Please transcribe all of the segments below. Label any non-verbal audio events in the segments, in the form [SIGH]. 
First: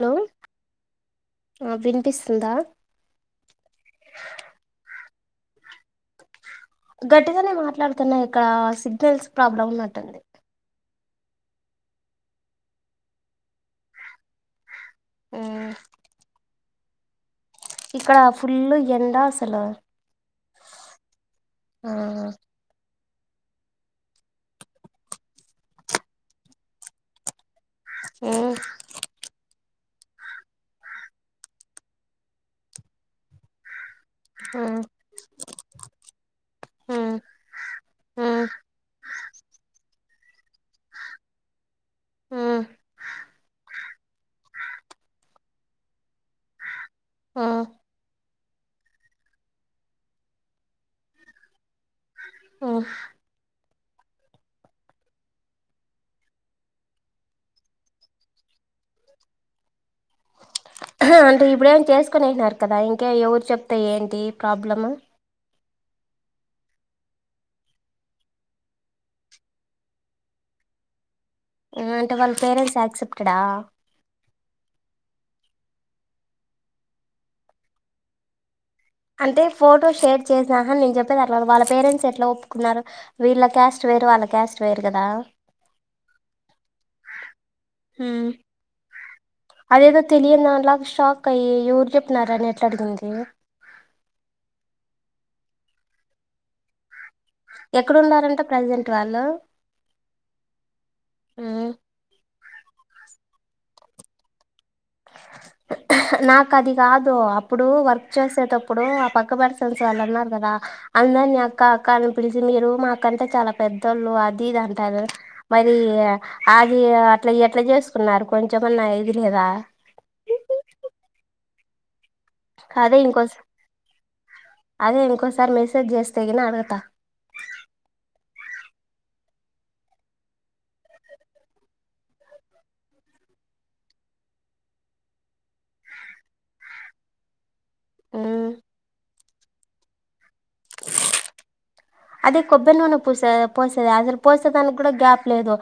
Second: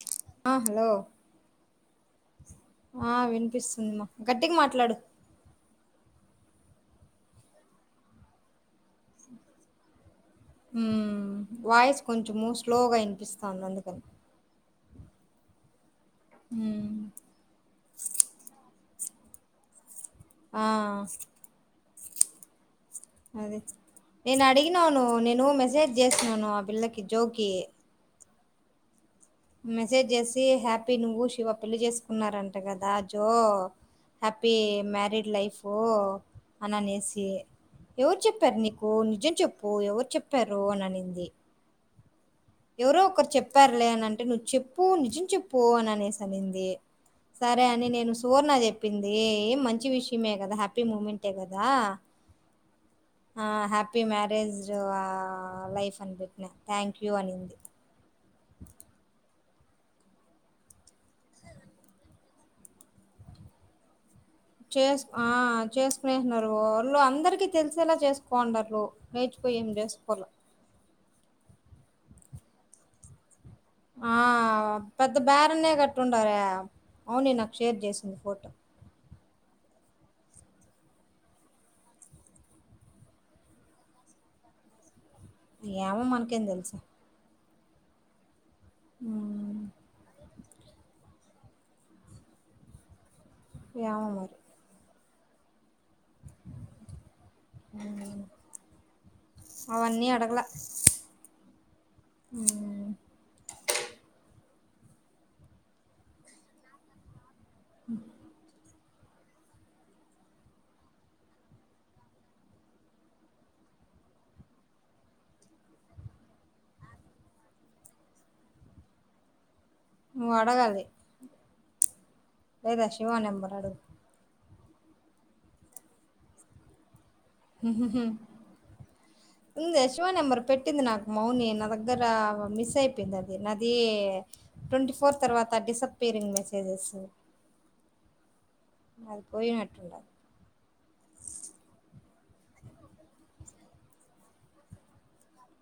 Hello ఆ hello ఆ వినిపిస్తుందా ఆ వినిపిస్తుందిమ్మా గట్టికి మాట్లాడు గట్టిగా నే మాట్లాడుతున్నా ఇక్కడ సిగ్నల్స్ ప్రాబ్లం ఉన్నట్టుంది మ్మ్ వాయిస్ కొంచెము స్లోగా వినిపిస్తాంది అందుకని మ్మ్ హ్మ్ ఇక్కడ ఫుల్లు ఎండ అసలు ఆ ఆ నేను అడిగినాను నేను మెసేజ్ చేసినాను ఆ పిల్లకి జోకి ఊ మెసేజ్ చేసి హ్యాపీ నువ్వు శివ పెళ్లి చేసుకున్నారంట కదా జో హ్యాపీ మ్మ్ మ్యారీడ్ లైఫ్ అని మ్మ్ అనేసి ఎవరు మ్మ్ చెప్పారు నీకు నిజం చెప్పు ఎవరు చెప్పు పెరు అని అనింది మ్మ్ ఎవరు ఒకరు చెప్పారు లే అని అంటే నువ్వు చెప్పు నిజం చెప్పు అని అనేసి అనింది మ్మ్ సరే అని నేను సు సువర్ణ చెప్పింది ఏం మంచి విషయమే కదా హ్యాపీ మూమెంటే కదా ఓహ్ ఆ హ్యాపీ మ్యారేజ్ లైఫ్ అన్బట్నా థ్యాంక్ యూ అనింది ఆ అంటే ఇప్పుడేం చేస్ కొనేస్నారు కదా ఇంకా ఎవరు చెప్తే ఏంటి ప్రాబ్లమ్ చేస్ ఆ చేసుకునేసినారు వాళ్ళు అందరికి తెలిసేలా చేసుకోండారు లేేచిపోయి ఏం చేసుకోల అంటే వాళ్ళ పేరెంట్స్ యాక్సెప్టెడా ఆ పెద్ద బారనే కట్టి ఉండారే అవును నాకు షేర్ చేసింది ఫోటో అంటే ఫోటో షేర్ చేసినాక నేను చెప్పేది అర్లాదు వాళ్ళ పేరెంట్స్ ఎట్లా ఒప్పుకున్నారు వీళ్ళ క్యాస్ట్ వేరు వాళ్ళ క్యాస్ట్ వేరు కదా ఏమో మనకేం తెలుసు హు ఉ అదేదో తెలియని దానిలాగా షాక్ అయ్యి ఎవరు చెప్పినారా అని ఎట్లా అడిగింది ఏమో మరి ఉమ్. ఎక్కడున్నారంట ప్రజెంట్ వాళ్ళు అవన్నీ హు ఉ నాకు అది కాదు ఇప్పుడు వర్క్ చేసే తప్పు ఇప్పుడు ఆ పక్క పర్సన్స్ వాళ్ళు అన్నారు అందరిని అక్క అక్క అని పిలిచి మీరు మా అక్క అంటే చాలా పెద్దోళ్ళు అది ఇది అంటారు మరి అది అట్లా ఎట్లా చేసుకున్నారు కొంచమన్న ఇది లేదా నువ్వు అడగాలి లేదా అదే శివా ఇంకోస నెంబర్ అడుగు అదే ఇంకోసారి మెసేజ్ చేస్తేగిన అడగుతా ఉంది శివ నెంబర్ పెట్టింది నాకు మౌని నా దగ్గర మిస్ అయిపోయింది అది నాది ట్వంటీ ఫోర్ తర్వాత డిసప్పరింగ్ మెసేజెస్ మ్మ్. అది పోయి నట్టు ఉండాది అదే కొబ్బరి నూనె పోసే పోసేది అసలు పోసేదానికి కూడా గ్యాప్ లేదు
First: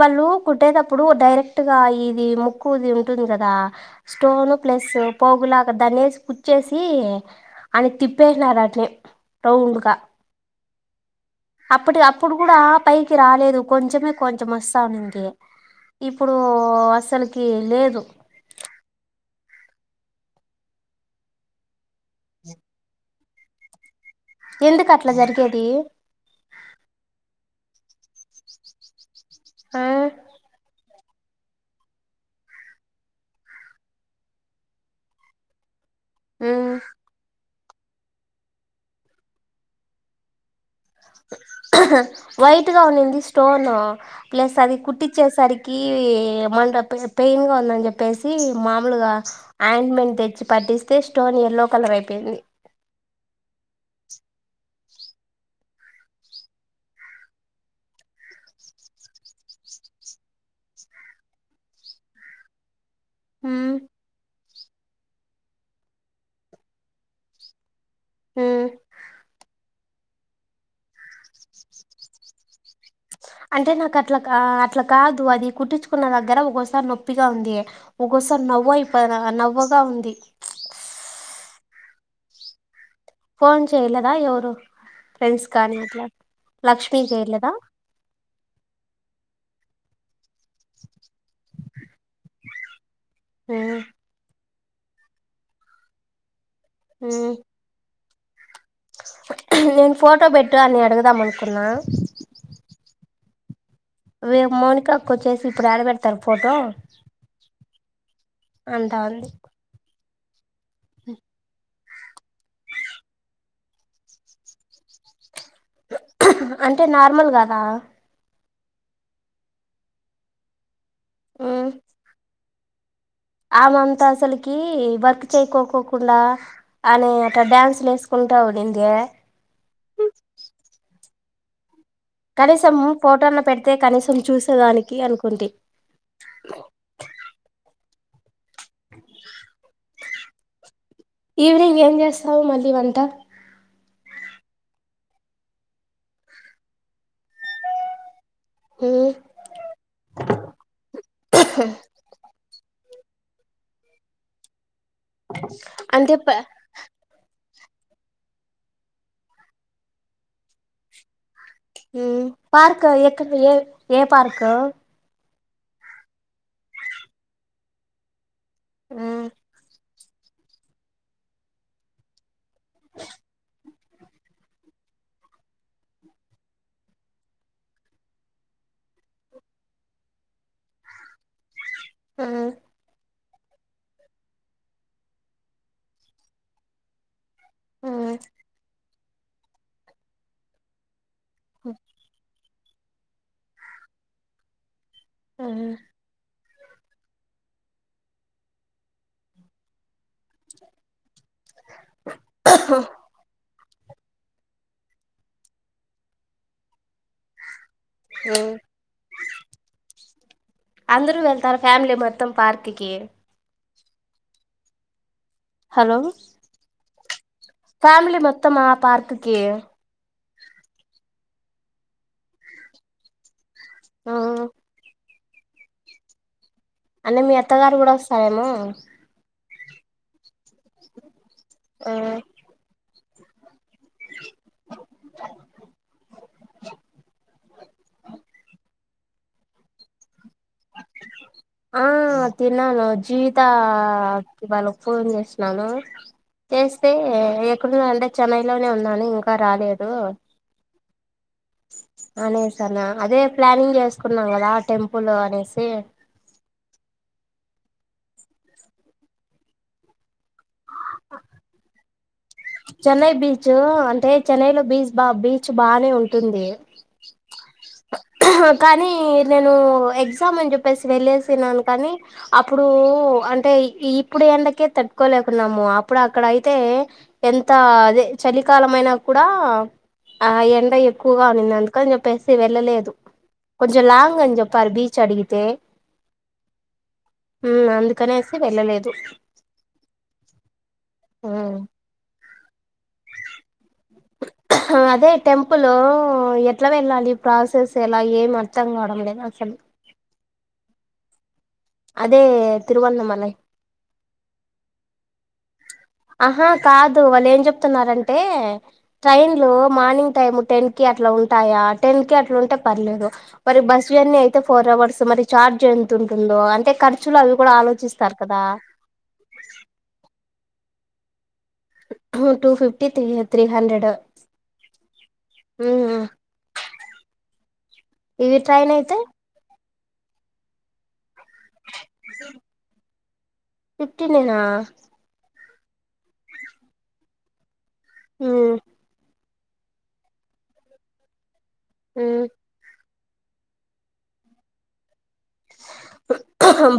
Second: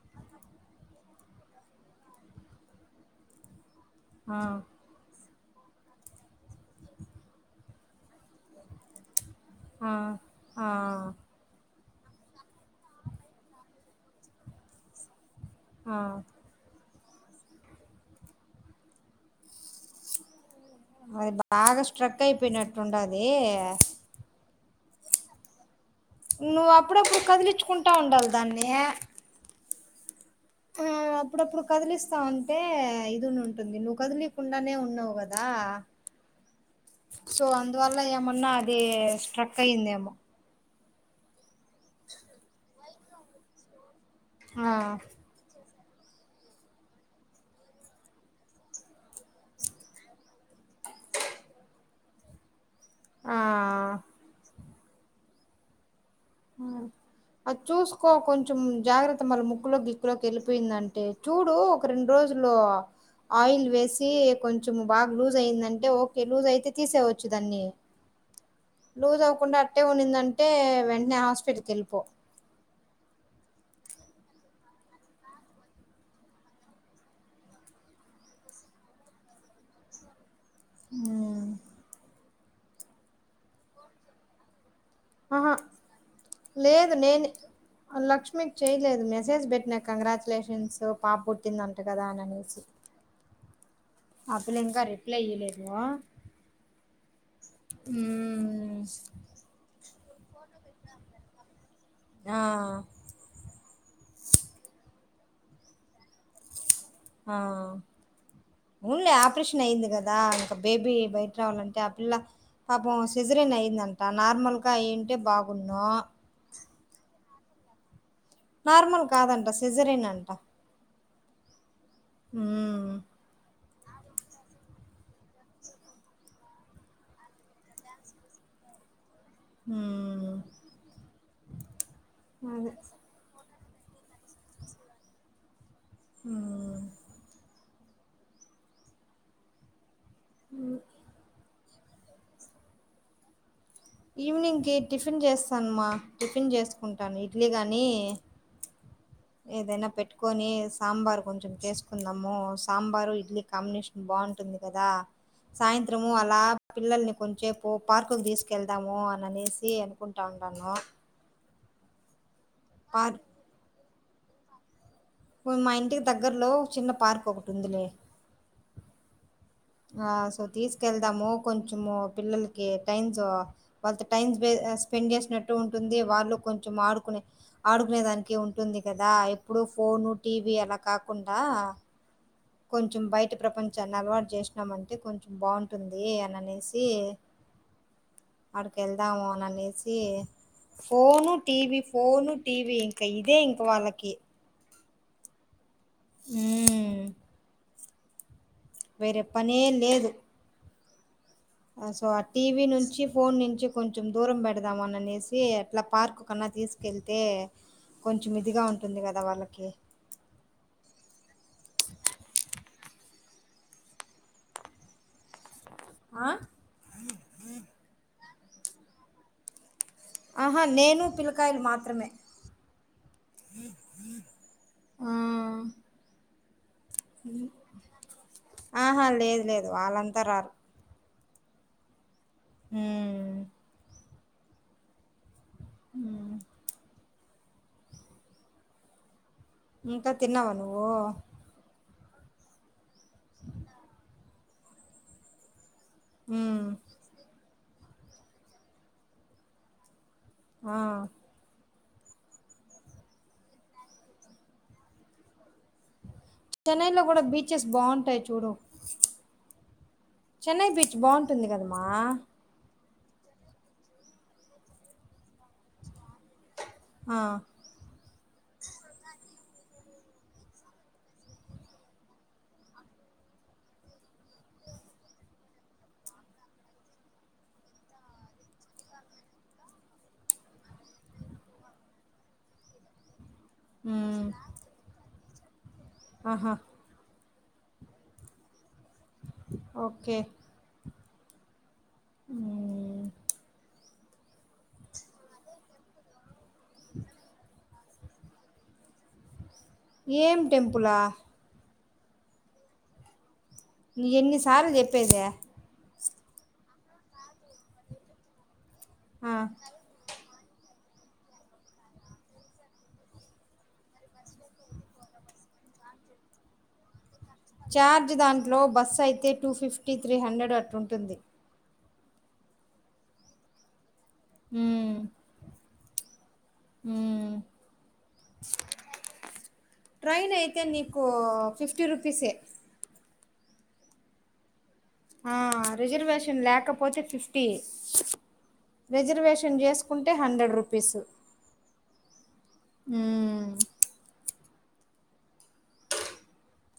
వాళ్ళు కుట్టేటప్పుడు డైరెక్ట్ గా ఇది ముక్కు ఇది ఉంటుంది కదా ఆ స్టోన్ ప్లస్ పోగులాక దనేసి కుచ్చేసి అది తిప్పేసినారు అట్లే [UNINTELLIGIBLE] ఆ ఆ అప్పటి అప్పుడు కూడా పైకి రాలేదు కొంచమే కొంచెం వస్తానింది ఆ ఇప్పుడు తనికి లేదు అది బాగా స్ట్రక్ అయిపోయినట్లుండాది ఏ ఎందుకు అట్లా జరిగేది నువ్వు అప్పుడప్పుడు కదిలించుకుంటా ఉండాలి దాన్ని ఆ ఆ అప్పుడప్పుడు కదిలిస్తాంటే ఇదిఉండి ఉంటుంది నువ్వు కదిలియకుండానే ఉన్నావు కదా ఆ సో అందువల్ల ఏమన్నా అది స్ట్రక్ అయ్యంద ఏమో వైట్ గా ఉనింది స్టోన్ ఆ పిలేసరి కుట్టిచ్చేసరికి పెయిన్గా ఉందని చెప్పేసి మామూలుగా ఆయింట్మెంట్ తెచ్చి పట్టిస్తే స్టోన్ ఎయల్లో కలర్ అయిపోయింది. ఆ అది చూసుకో కొంచెం జాగ్రత్త మళ్ళ ముక్కులో గిక్కులోకి వెళ్ళిపోయిందంటే చూడు ఒక రెండు రోజులు ఆయిల్ హ్మ్ వేసి కొంచెం బాగా లూజ్ అయిందంటే ఓకే లూజ్ అయితే తీసేయవొచ్చు దాన్ని హ్మ్ లూజ్ అవకుండా అట్టే ఉన్నిందంటే వెం టనే హాస్పిటల్ కి వెళ్ళిపో అంటే నాకు అట్లా అట్లా కాదు అది కుట్టించుకున్న దగ్గర ఒక్కోసారి నొప్పిగా ఉంది ఒక్కోసారి నవ్వ అయిపో నవ్వగా ఉంది అ ఫోన్ చేయలేదా ఎవరు ఫ్రెండ్స్ ఆహా కానీ అట్లా లక్ష్మీ చేయలేదా కి చేయలేదు మే మెసేజ్ పెట్టినా కంగ్రాచ్యులేషన్స్ పాప పుట్టింద అంట కదా అని అనేసి ఆ ఆ పిల్ల ఇంగా రిప్లై ఇయ్యలేదు హ ఉ బేస్ నేను ఫోటో బెట్టు అని అడుగుదాం అనుకున్నా ఆ వేప్ మొనికా అక్క వచ్చేసి ఇప్పుడు యాడ పేడతారు ఫోటో ఆ అంటా ఊన్లే ఉంది ఆపరేషన్ అయింది గద దా బేబీ బయట రావాలంటే పిల్ల పాపం సిజిరిన్ అయిందంటా నార్మల్గా అయింటే బాగున్ను అంటే నార్మల్ గాదా నార్మల్ కాదంట సిజరిన్ అంట హ్మ్మ్ ఉమ్మ్ ఆమంతా అసలికి వర్క్ చేయకోకోకుండా అనే అట్లా డాన్స్ లు వేసుకుంటా ఉండింది హుమ్మ్ కనీసమ్ ఫోటో అన్ పెట్ట్ తే కనీసం చూసేదానికి అనుకుంటి హ్మ్ం హ్మ్ ఈవినింగ్ ఏం చేస్తావు మళ్ళీ వంట ఈవినింగ్ కి టిఫిన్ చేస్తాన్ మ్మా టిఫిన్ చేసుకుంటాను ఇడ్లీ గాని మ్మ్ ఏదైనా పెట్టుకొని సాంబార్ కొంచెం చేసుకుందాము సాంబారు ఇడ్లీ కాంబినేషన్ బాగుంటుంది కదా సాయంత్రము అంటే ప అలా పిల్లల్ని కొంచెపు పో పార్క్ కి దీస్ వెళ్దాము అని అనేసి అనుకుంటా ఉండాను హ్మ్మ్ పార్కు ఎక్కడ పొయ్యేది ఏ పార్కు మా ఇంటికి దగ్గర్లో చిన్న పార్క్ ఒకటి ఉందిలే హ్మ్ ఆ సో తీసుకెళ్దాము కొంచెము పిల్లలికి టైమ్స్, వాళ్ళతో టైం స్పె ఆ స్పెండ్ జెస్నట్టు ఉంటుంది, వాళ్ళు కొంచెం ఆడుకునే ఆడుకునేదానికి ఉంటుంది కదా ఎప్పుడు ఫోను, టీవీ అలా కాకుండా మ్మ్ కొంచెం బై యటి ప్రపంచాన్ని అలవాటు జేస్నామంటే కొంచెం బావుంటుంది అని ననేసి మ్మ్ అర్త్ ఎళ్దాము అన్ ననేసి ఫోను టీవి ఫోను టీవీ ఇంక ఇదే ఇంక వాళ్ళకి ఆహ హ్మ్ వేరే పనే లేదు. అ సో ఆ టీవీ నుంచి ఫోన్ నుంచి కొంచెం దూరం పెడదాము అనిననేసి అట్ల పార్క్ కన్నా తీస్ ఎళ్తే కొంచెం మ్మ్ ఇదిగా ఉంటుంది కదా వాళ్ళకి టికి హలో ఆ ఫామిలీ మొత్తమా పార్కుకి ఆహా నేను పిల్కాయలు మాత్రమే ఆ ఆ అంనే మీ అత్తగారు కూడా వస్తారేమో వాళ్ళంత రార్. ఆ హ ఉ ఇంతా తిన్నావా నువ్వు ఆ తిన్నాను జీవితా క్ వాళ్ళకు ఫోన్ చేస్నాను. మ్మ్ చేస్తే ఎ కున్నాండే చెన్నైలోనే ఉన్నాను ఇంకా రాలేదు. ఆ అనేసన అదే ప్లానింగ్ చేసుకున్నాం కదా టెంపుల్ అనేసి చెన్నైలో కూడా బీచ్చెస్ బావుంటాయి చూడు చెన్నై బీచ్ బావుంటుంది కద మా చెన్నై బీచ్ అంటే చెన్నైలో బీచ్ బా బీచ్ బానే ఉంటుంది. ఆ కానీ నేను ఎగ్జామ్ అని చెప్పేసి వెళ్ళసినను కానీ అప్పుడు అంటే ఇప్పుడు ఎండకే తట్టుకోలేకున్నాము అప్పుడు అక్కడ అయితే ఎంత అదే చలికాలం అయినా కూడా ఆ ఎండ ఎక్కువగా ఉనింది అందుకని చెప్పేసి వెళ్ళలేదు కొంచెం లాంగ్ అ చెప్ప పారు బీచ్ అడిగిది తే ఆ హా అందుకనేసి వెళ్ళలేదు ఓకే ఆ అ అదే టెంపుల్ ఎ ఎట్లా వెళ్ళాలి ప్రాసెస్ ఇలా ఏం అర్థం కావడం లేదు అసలు ఏం టెంపులా అదే తిరువణమల ఎన్ని సార్ చెప్పేద ఆహా కాదు వాళ్ళు ఏం చెప్తున్నారంటే ఆ ట్రైన్లు మార్నింగ్ టైమ్ టెన్ కి అట్లా ఉంటాయా టెన్ కి అట్లా ఉంటే పర్లేదు మరి బస్ జర్నీ అయితే ఫోర్ అవర్స్ మరి చఛార్జ్ ఎంత ఉంటుందో అంటే క చఛార్జ్ దాంట్లో బస్సు అయితే టికెట్ త్రీ హండ్రెడ్ అ అట్టు ఉంటుంది టూ ఫిఫటీ తీ త్రీ హండ్రెడ్ హ హమ్ ఇవి టైన్ అయితే ట్రైన్ అయితే నీకు ఫిఫ్టీ రూపీసే ఇత్త నేనా ఆ రిజర్వేషన్ లేకపోతే ఫిఫ్టీ ఉమ్ రిజర్వేషన్ కొంచెం చేసుకుంటే హండ్రెడ్ రూపీస్ ఉమ్ ఉమ్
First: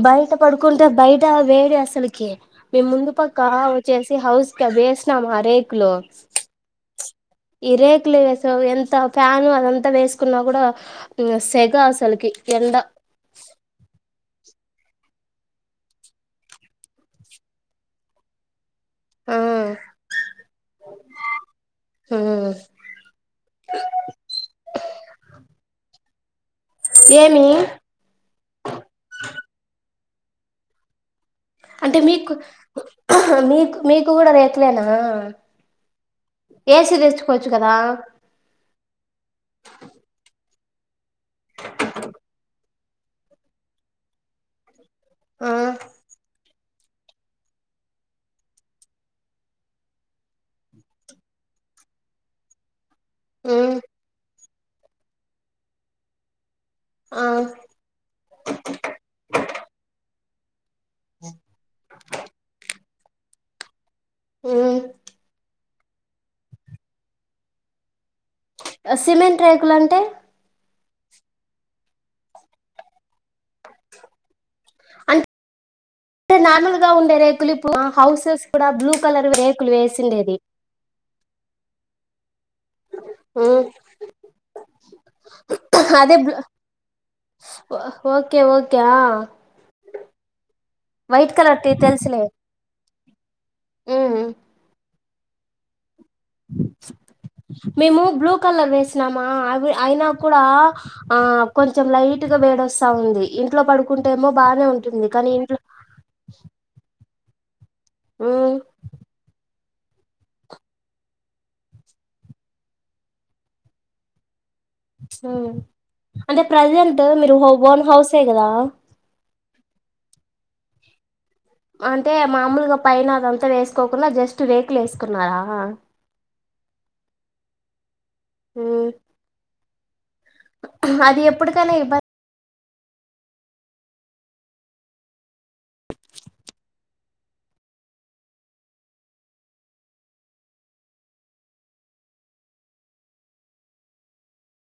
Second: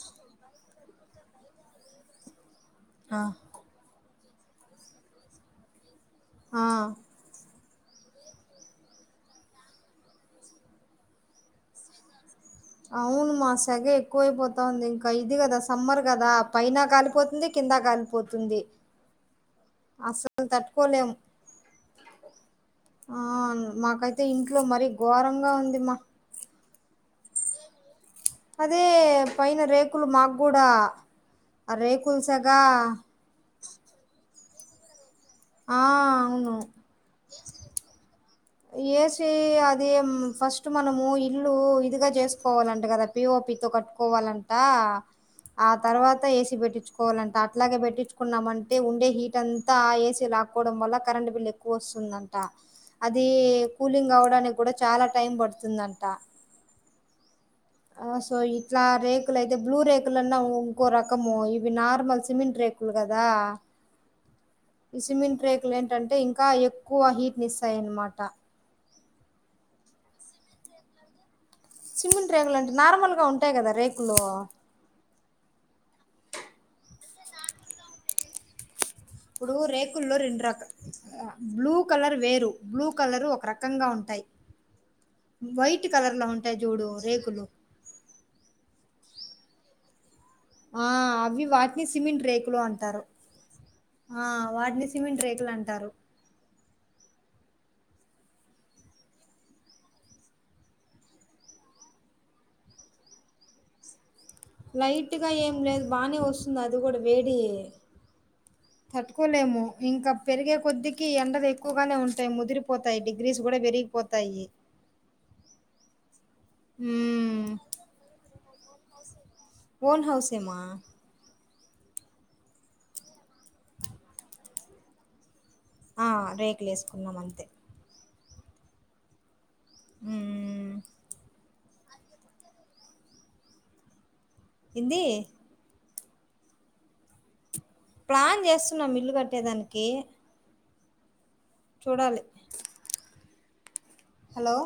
బయట పడుకుంటే బయట వేడి అసలుకి మే ముందు ఆ పక్కా వచ్చేస్త హస్ క బేసనా హరక్ లో ఆ ఈ రేకులు వేసా ఎంత ఫ్యాను అదంతా వేసుకున్నా కూడా సెగ అసలకి ఆవును మాసేగ ఎక్కువైపోతా ఉంది ఇంకా ఇది కదా సమ్మర్ కదా పైన కాలిపోతుంది కింద కాలిపోతుంది ఆ అసలు తట్టుకోలేము ఉమ్ ఆ మాకైతే ఇంట్లో మరీ ఘోరంగా ఉంది మా ఏమి అదే పైన రేకులు మాకు కూడా ఆ అంటే రేకులు మీకు సెగ మీకు మీకు కూడా అట్లేనా ఆ అవును ఏసీ తెచ్చుకోవచ్చు కదా ఏసి అది ఏం ఫస్ట్ మనము ఇల్లు ఇదిగా చేసుకోవాలండి కదా పిఓపితో కట్టుకోవాలంటా ఆ తర్వాత ఏసీ పెట్టి పెట్టించుకోవాలంట అట్లాగే పెట్టించుకున్నామంటే ఉండే హీట్ అంతా ఏసీ లాక్కోవడం వల్ల కరెంట్ బిల్ ఎక్కువ వస్తుందంట అది ఉమ్ కూలింగ్ కావడానికి కూడా చాలా టైం పడుతుందంట ఆ ఆ సో ఇట్లా రేక్లుయితే బ్లూ రేక్. నేనా వూ. క్కురకము ఇవి నార్మల్ సిమెంట్ రే. కూల్ కదా ఉమ్ ఇ సిమెంట్ రేక్ ఏంటంటే ఇంకా ఎక్కువ హీట్ ని ఇస్తాయి అనమాట సిమెంట్ రేకులు అంటే సిమెంట్ రేకులె అంటే నార్మల్ ఇ ఉంటాయి కదా రేకులు. అంటే నార్మూల్గా ఉండే రేకులి పు హౌసెస్ కూడా బ్లూ. కలర్ ఇప్పుడు రేకులు రేకుల్లో వేసిండేది రెండు రక బ్లూ కలర్ వేరు బ్లూ కలరు ఒక ఉమ్ రకంగా ఉంటాయి, వైట్ అదే కలర్లో ఉంటాయి జూడు రేకులు ఓకే ఓకే ఆ ఆ వైట్ అవి కలర్ టీ వాటిని తెలుసులే సిమింట్ రేకులు అంటారు ఉమ్ ఆ వాటిని సిమెంట్ రేకులు అంటారు మేము బ్లూ కలర్ వేసినామా అవి అయినా కూడా ఆ కొంచెం లైట్ గా వేడొస్తా ఉంది ఇంట్లో పడుకుంట. లైట్ గా ఏం లేదు బాగానే వస్తుంది అది కూడా వేడి. ఉమ్ తట్టుకోలేము ఇంకా పెరిగే కొద్దికి ఎండలు ఎక్కువగానే ఉంటాయి ముదిరిపోతాయి డిగ్రీస్ కూడా పెరిగిపోతాయి అంటే ప్రజెంట్ మీరు మ్మ్. ఓ ఓన్ హౌసే కదా ఓన్ హౌసే మా అంటే మామూలుగా పైన అదంతా వేసుకోకుండా జస్ట్ రేకులు వేసుకున్నారా. ఆ రేకులు వేసుకున్నాము అంతే ఉమ్ ఆ అది ఇప్పుడుకైనా ఇబ హిందీ ప్లాన్ చేస్తున్నాం ఇల్లు కట్టేదానికి చూడాలి హలో